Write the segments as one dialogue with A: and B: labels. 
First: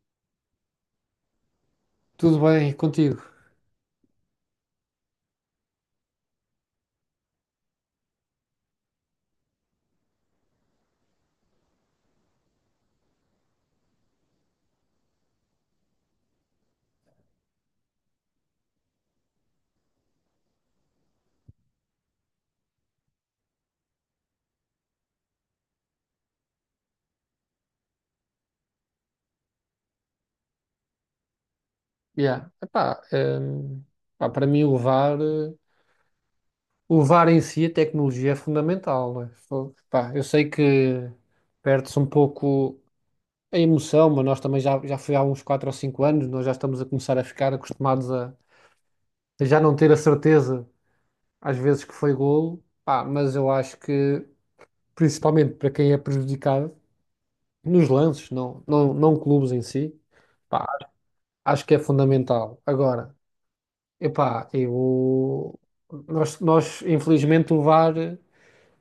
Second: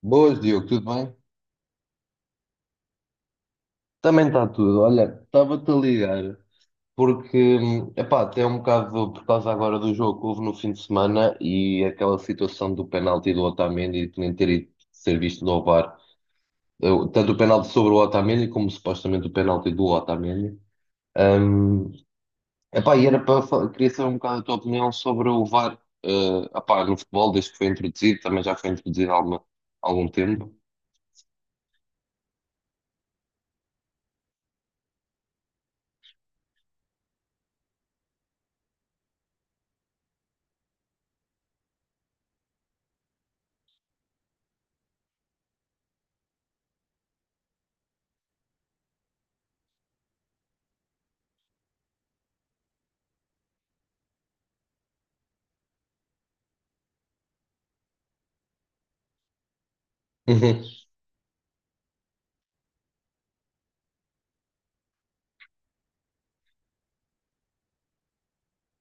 A: Boas, Diogo, tudo bem?
B: Tudo bem contigo?
A: Também está tudo. Olha, estava-te a ligar porque, epá, até é um bocado por causa agora do jogo que houve no fim de semana e aquela situação do penalti do Otamendi de nem ter ido ser visto no VAR, tanto o penalti sobre o Otamendi como supostamente o penalti do Otamendi. Hum, epá, e era para, queria saber um bocado a tua opinião sobre o VAR, epá, no futebol, desde que foi introduzido, também já foi introduzido algum tempo.
B: Yeah. Epá, para mim levar, levar em si a tecnologia é fundamental, não é? Pá, eu sei que perde-se um pouco a emoção, mas nós também já foi há uns 4 ou 5 anos, nós já estamos a começar a ficar acostumados a já não ter a certeza às vezes que foi golo, pá, mas eu acho que principalmente para quem é prejudicado nos lances, não clubes em si,
A: Uhum.
B: pá, acho que é fundamental. Agora, epá, eu... Nós, infelizmente, o VAR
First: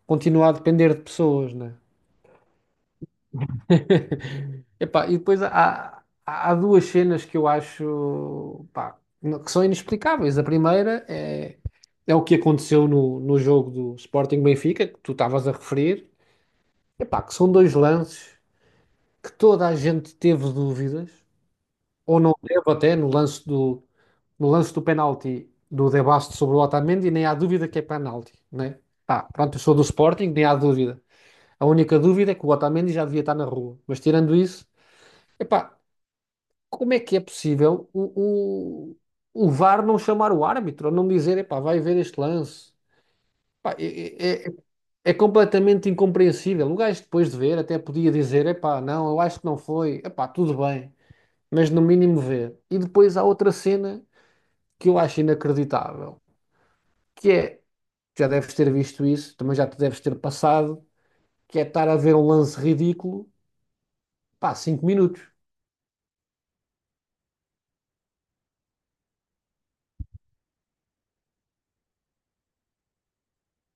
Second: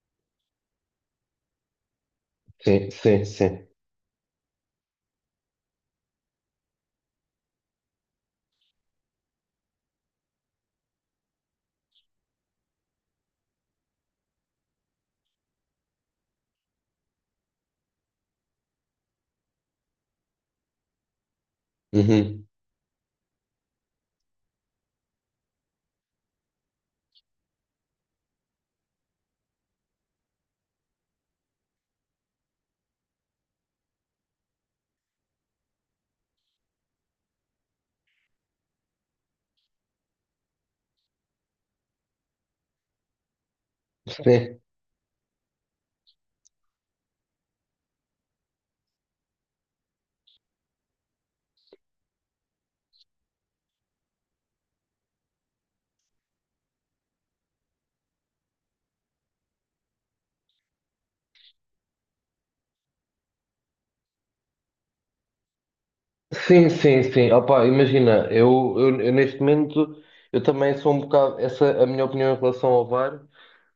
B: continua a depender de pessoas, né?
A: Sim, sim, sim.
B: Epá, e depois há duas cenas que eu acho, pá, que são inexplicáveis. A primeira é o que aconteceu no jogo do Sporting Benfica, que tu estavas a referir. Epá, que são dois lances que toda a gente teve dúvidas. Ou não
A: Uhum.
B: teve até no lance no lance do penalti do De Basto sobre o Otamendi, nem há dúvida que é penalti, né? Pá, pronto, eu sou do Sporting, nem há dúvida. A única dúvida é que o Otamendi já devia estar na rua. Mas tirando isso, epá, como é que é possível o VAR não chamar o árbitro, ou não dizer, epá, vai ver este lance? Pá, é,
A: Sim,
B: é- é- é completamente incompreensível. O gajo depois de ver até podia dizer, epá, não, eu acho que não foi, epá, tudo bem mas no mínimo ver. E depois há outra cena que eu acho inacreditável, que é, já deves ter visto isso, também já te deves ter passado, que é estar a ver um lance ridículo, pá, cinco minutos.
A: sim, sim, sim. Opa, imagina, eu neste momento eu também sou um bocado. Essa, a minha opinião em relação ao VAR,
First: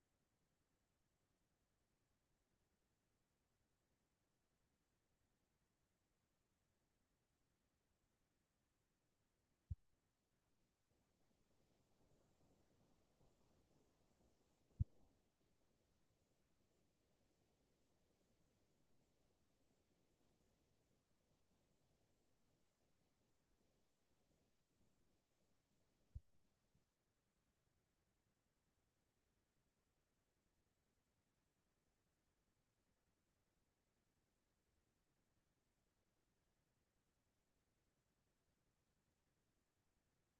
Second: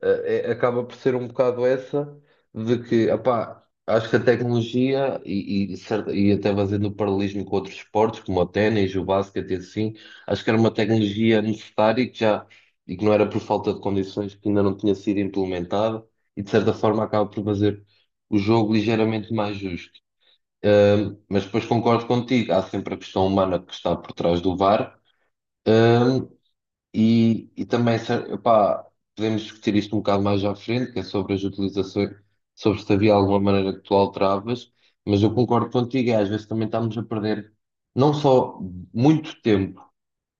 A: acaba por ser um bocado essa, de que, opá, acho que a tecnologia e até fazendo o paralelismo com outros esportes, como o ténis, o basquete e assim, acho que era uma tecnologia necessária e que já, e que não era por falta de condições que ainda não tinha sido implementada e de certa forma acaba por fazer o jogo ligeiramente mais justo. Mas depois concordo contigo, há sempre a questão humana que está por trás do VAR. Um, e também, epá, podemos discutir isto um bocado mais à frente, que é sobre as utilizações, sobre se havia alguma maneira que tu alteravas, mas eu concordo contigo, é, às vezes também estamos a perder não só muito tempo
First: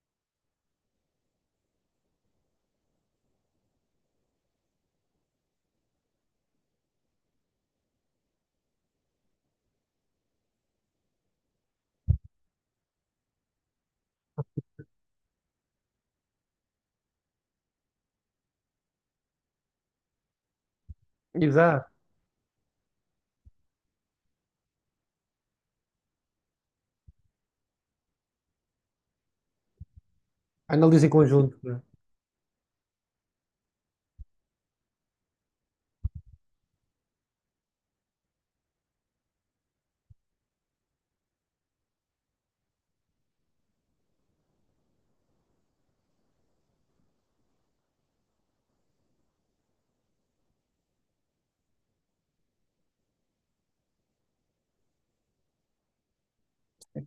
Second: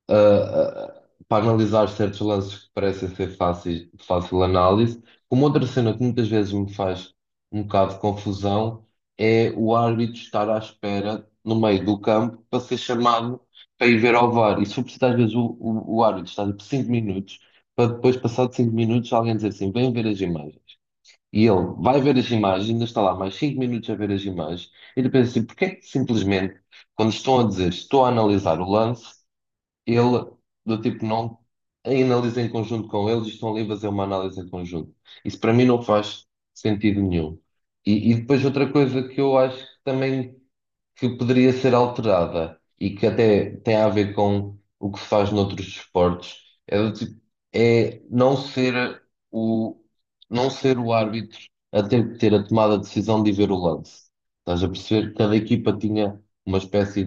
A: a- a- para analisar certos lances que parecem ser fáceis, de fácil análise. Uma outra cena que muitas vezes me faz um bocado de confusão é o árbitro estar à espera no meio do campo para ser chamado para ir ver ao VAR. E sobretudo às vezes o árbitro está por 5 minutos para depois, passado 5 minutos, alguém dizer assim, vem ver as imagens. E ele
B: Exato.
A: vai ver as imagens, ainda está lá mais 5 minutos a ver as imagens, e ele pensa assim, porque é que simplesmente, quando estão a dizer, estou a analisar o lance, ele, do tipo,
B: Analisa em
A: não
B: conjunto, né?
A: analisa em conjunto com eles e estão ali a fazer uma análise em conjunto. Isso para mim não faz sentido nenhum. E depois outra coisa que eu acho que também que poderia ser alterada e que até tem a ver com o que se faz noutros desportos é, do tipo, é não ser o, não ser o árbitro a ter que ter a tomada de decisão de ver o lance. Estás a perceber? Cada equipa tinha uma espécie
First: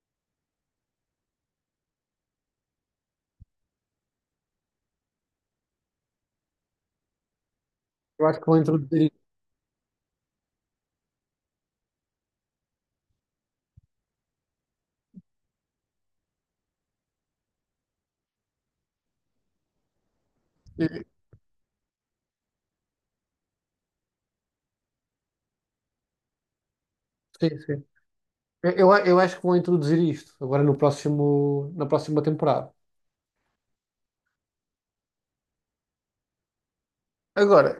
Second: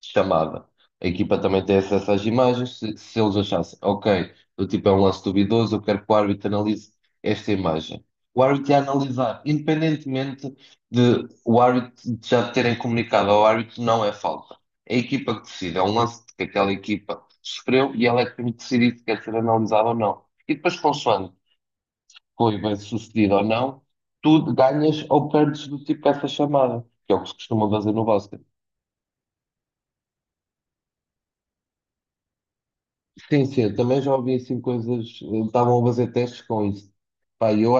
A: chamada. A equipa também tem acesso às imagens. Se eles achassem, ok, o tipo é um lance duvidoso, eu quero que o árbitro analise esta imagem.
B: Eu acho
A: O
B: que vão
A: árbitro ia
B: introduzir
A: analisar, independentemente de o árbitro de já terem comunicado ao árbitro, não é falta. É a equipa que decide, é um lance que aquela equipa sofreu e ela é que tem que decidir se quer ser analisado ou não. E depois,
B: isto.
A: consoante foi bem sucedido ou não, tu ganhas ou perdes do tipo essa chamada, que é o que se
B: Sim,
A: costuma
B: sim.
A: fazer no basquete.
B: Eu acho que vão introduzir isto agora no próximo, na próxima temporada.
A: Sim, sim, eu também já ouvi assim coisas. Estavam a fazer testes com isso. Pá,
B: Agora,
A: eu.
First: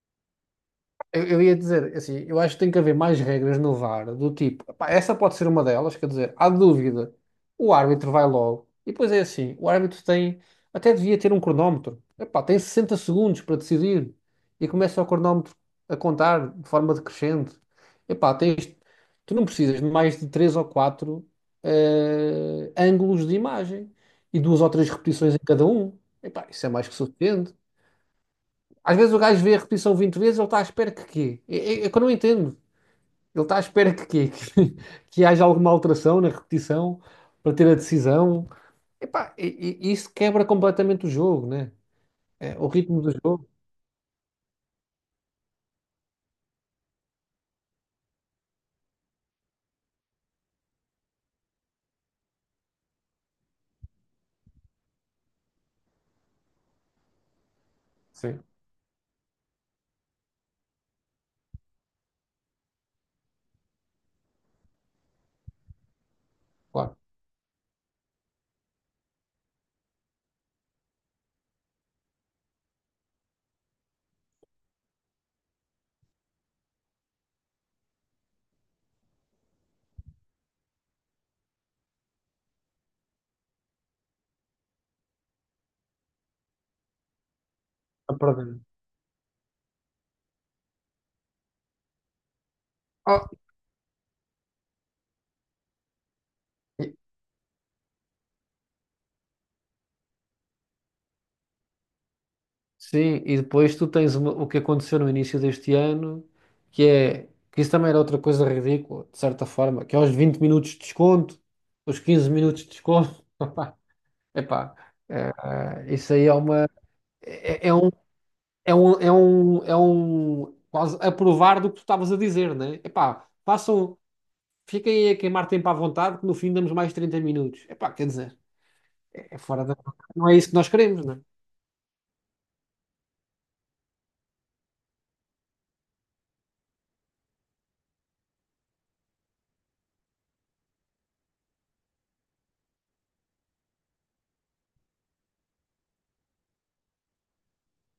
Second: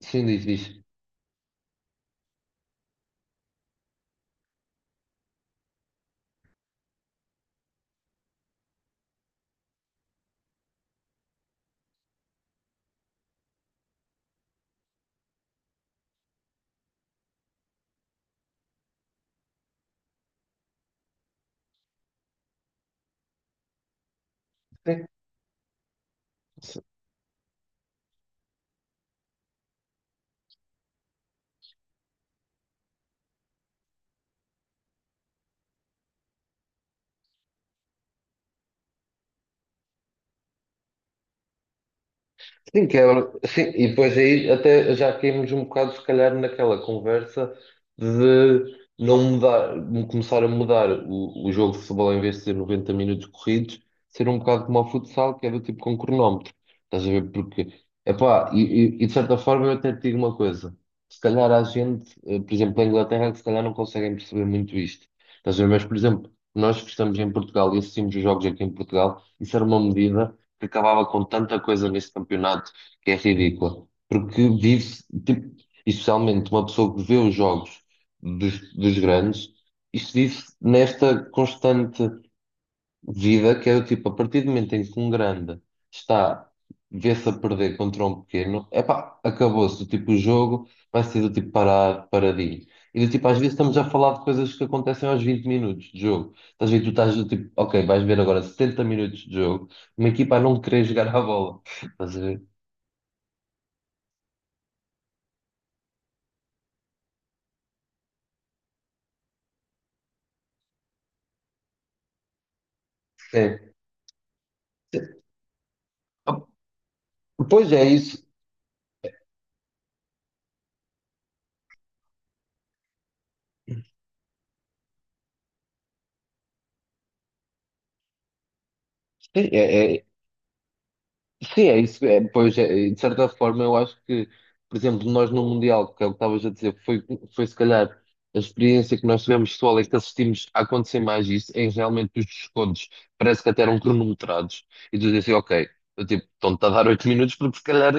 A: Sim, diz, diz.
B: eu ia dizer, assim, eu acho que tem que haver mais regras no VAR, do tipo, pá, essa pode ser uma delas, quer dizer, há dúvida, o árbitro vai logo. E depois é assim, o árbitro tem, até devia ter um cronómetro. Epá, tem 60 segundos para decidir e começa o cronómetro a contar de forma decrescente. Epá, tens, tu não precisas de mais de três ou quatro ângulos de imagem e duas ou três repetições em cada um. Epá, isso é
A: Sim.
B: mais que suficiente. Às vezes o gajo vê a repetição 20 vezes, ele está à espera que quê? É que eu não entendo. Ele está à espera que quê? Que, que haja alguma alteração na repetição para ter a decisão. Epá, isso quebra completamente o jogo, né? É, o ritmo do jogo.
A: Sim, e depois aí até já caímos um bocado, se calhar, naquela conversa de não mudar, de começar a mudar o jogo de futebol em vez de ser 90 minutos corridos, ser um bocado como o futsal, que é do tipo com cronómetro. Estás a ver? Porque,
B: Sim,
A: epá, e de certa forma eu até te digo uma coisa: se calhar há gente, por exemplo, na Inglaterra, que se calhar não conseguem perceber muito isto. Estás a ver? Mas, por exemplo, nós que
B: claro.
A: estamos em Portugal e assistimos os jogos aqui em Portugal, isso era uma medida que acabava com tanta coisa neste campeonato que é ridícula. Porque vive-se, tipo, especialmente uma pessoa que vê os jogos dos grandes, isto vive-se nesta constante vida que é do tipo, a partir do momento em que um grande está, vê-se a perder contra
B: A
A: um
B: perder.
A: pequeno, epá, acabou-se, do tipo, o jogo vai ser do tipo parado, paradinho. E do tipo,
B: Ah,
A: às vezes estamos a falar de coisas que acontecem aos 20 minutos de jogo. Estás a ver, tu
B: e-
A: estás do tipo, ok, vais ver agora 70 minutos de jogo, uma equipa a não querer jogar a bola. Estás a ver?
B: sim, e depois tu tens uma- o que aconteceu no início deste ano, que é que isso também era outra coisa ridícula, de certa forma, que é aos 20 minutos de desconto, os 15 minutos de desconto.
A: É.
B: Epá, é, isso aí é uma. É,
A: Pois
B: é
A: é
B: um,
A: isso.
B: É um, quase a provar do que tu estavas a dizer, né? Epá, passam, fiquem aí a queimar tempo à vontade, que no fim damos mais 30 minutos. Epá, quer dizer, é, é
A: Sim,
B: fora da.
A: é, é,
B: Não é isso que nós queremos, né?
A: sim, é isso. É, pois, é, e de certa forma, eu acho que, por exemplo, nós no Mundial, que é o que estavas a dizer, foi, foi se calhar a experiência que nós tivemos pessoal é que assistimos a acontecer mais isso, em realmente os descontos parece que até eram cronometrados. E tu dizes assim, ok, eu, tipo, estão-te a dar 8 minutos, porque se calhar.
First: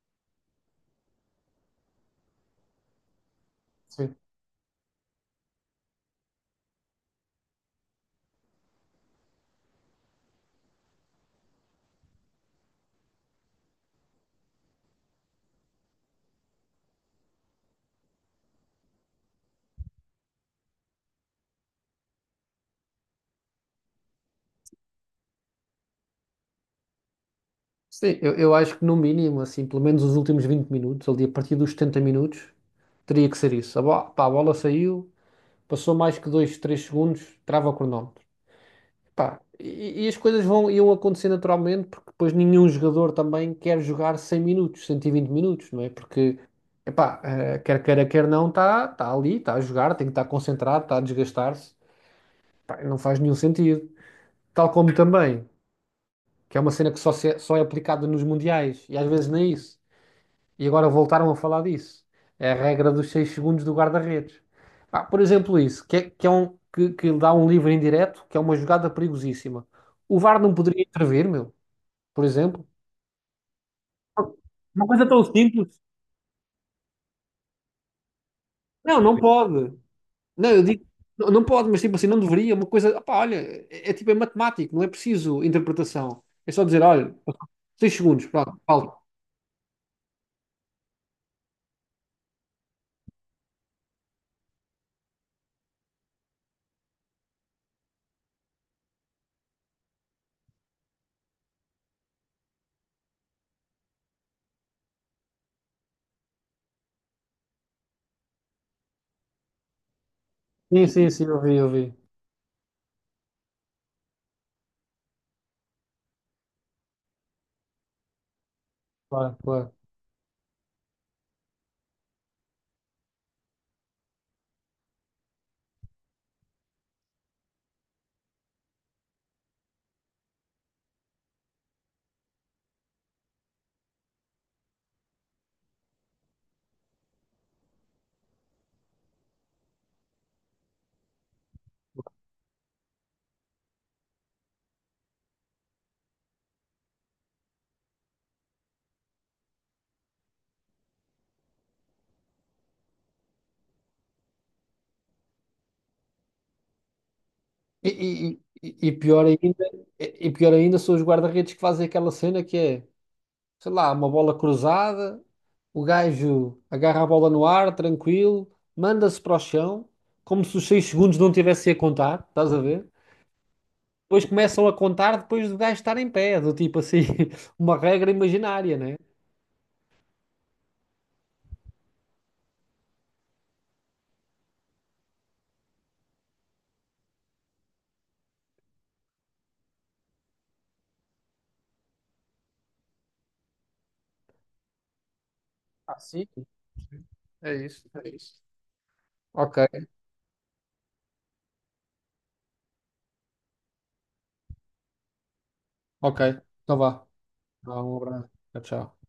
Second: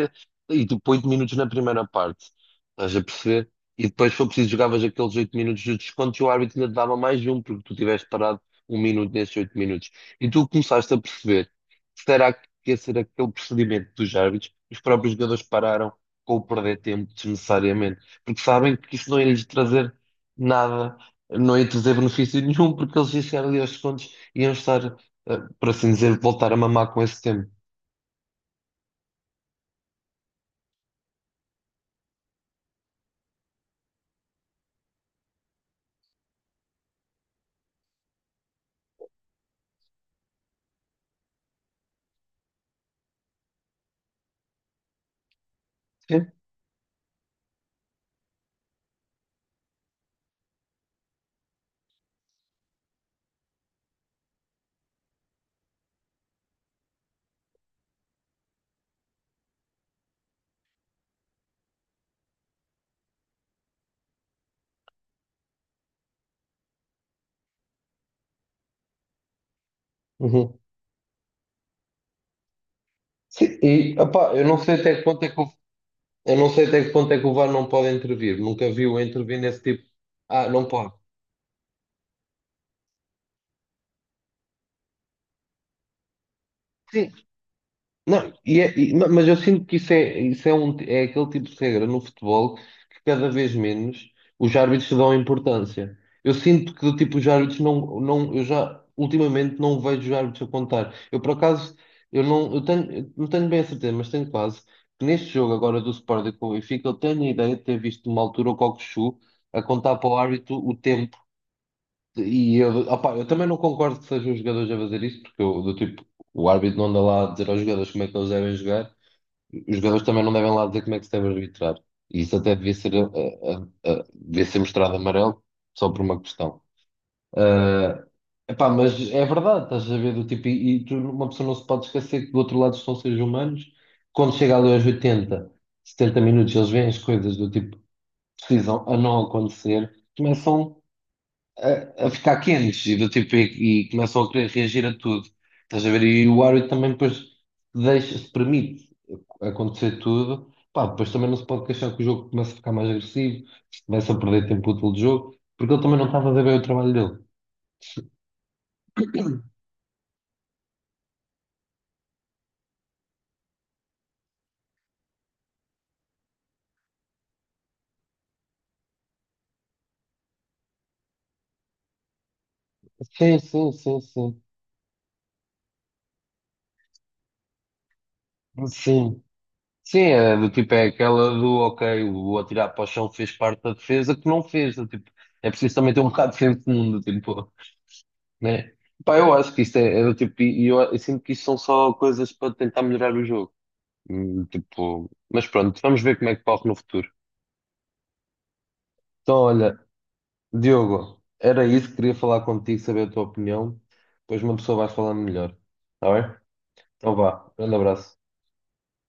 A: E tu põe 8 minutos na primeira parte, estás a perceber? E depois,
B: Sim.
A: se for preciso, jogavas aqueles 8 minutos de descontos e o árbitro ainda te dava mais um, porque tu tiveste parado 1 minuto nesses 8 minutos. E tu começaste a perceber. Será que ia ser aquele procedimento dos árbitros, os próprios jogadores pararam com o perder tempo desnecessariamente, porque sabem que isso não ia lhes trazer nada, não ia trazer benefício nenhum, porque eles iam chegar ali aos segundos e iam estar, por assim dizer, voltar a mamar com esse tempo.
B: Sim, eu acho que no mínimo, assim, pelo menos os últimos 20 minutos, ali a partir dos 70 minutos, teria que ser isso. A, bo- pá, a bola saiu, passou mais que 2 3 segundos, trava o cronómetro. Pá, e as coisas vão, iam acontecer naturalmente, porque depois nenhum jogador também quer jogar 100 minutos, 120 minutos, não é?
A: Sim.
B: Porque, epá, quer queira, quer não, está ali, está a jogar, tem que estar concentrado, está a desgastar-se. Pá, não faz nenhum sentido. Tal como também, que é uma cena que só, se é, só é aplicada nos mundiais, e às vezes nem isso. E agora voltaram a falar disso. É a regra dos 6 segundos do guarda-redes. Pá, por exemplo, isso, que dá um livre indireto, que é uma jogada perigosíssima. O VAR não
A: Uhum.
B: poderia intervir, meu, por exemplo.
A: Sim, e opá, eu não sei
B: Uma
A: até que
B: coisa
A: ponto
B: tão
A: é que o,
B: simples.
A: eu não sei até que ponto é que o VAR não pode intervir. Nunca vi o
B: Não, não
A: intervir nesse
B: pode.
A: tipo. Ah,
B: Não, eu
A: não
B: digo,
A: pode.
B: não, não pode, mas tipo assim, não deveria. Uma coisa, opá, olha, é, é tipo, é matemático, não é preciso interpretação. É só dizer,
A: Sim,
B: olha, 6 segundos,
A: não,
B: pronto, falta.
A: não, mas eu sinto que isso é, isso é é aquele tipo de regra no futebol que cada vez menos os árbitros dão importância. Eu sinto que tipo, os árbitros eu já ultimamente não vejo os árbitros a contar. Eu por acaso eu não tenho bem a certeza, mas tenho quase que neste jogo agora do Sporting com o Benfica, eu tenho a ideia de ter visto numa altura o Cockchu a contar para o árbitro o
B: Sim, sim,
A: tempo
B: sim, eu vi, eu vi.
A: e eu, opá, eu também não concordo que sejam os jogadores a fazer isso, porque eu, do tipo, o árbitro não anda lá a dizer aos jogadores como é que eles devem jogar,
B: Claro, claro.
A: os jogadores também não devem lá dizer como é que se deve arbitrar. E isso até devia ser, devia ser mostrado amarelo só por uma questão. ah Epá, mas é verdade, estás a ver do tipo, uma pessoa não se pode esquecer que do outro lado estão seres humanos, quando chega ali aos 80, 70 minutos, eles veem as coisas do tipo, precisam a não acontecer, começam a ficar quentes e do tipo e começam a querer reagir a tudo. Estás a ver? E o árbitro também depois deixa, se permite acontecer tudo. Pá, depois também não se pode queixar que o jogo começa a ficar mais agressivo, se começa a perder tempo útil de jogo, porque ele também não está a fazer bem o trabalho dele.
B: E, e- Pior ainda, pior ainda são os guarda-redes que fazem aquela cena que é, sei lá, uma bola cruzada, o gajo agarra a bola no ar, tranquilo, manda-se para o chão, como se os 6 segundos não tivessem a contar, estás a ver?
A: Sim, sim, sim,
B: Depois
A: sim.
B: começam a contar depois do gajo estar em pé, do tipo assim, uma regra imaginária, né?
A: Sim. Sim, é do tipo, é aquela do ok, o atirar para o chão fez parte da defesa que não fez. Do tipo, é preciso também ter um bocado de senso de mundo, tipo. Né? Pá, eu acho que isto é, é do tipo, e eu sinto que isto são só coisas para tentar melhorar o jogo. Tipo, mas pronto,
B: Ah,
A: vamos ver
B: sim,
A: como é que corre no futuro.
B: é isso, é isso.
A: Então,
B: Ok,
A: olha, Diogo, era isso, queria falar contigo, saber a tua opinião, depois uma pessoa vai falando melhor, está bem?
B: ok, então vá.
A: Então vá, grande
B: Vá, um
A: abraço.
B: abraço. Tchau, tchau.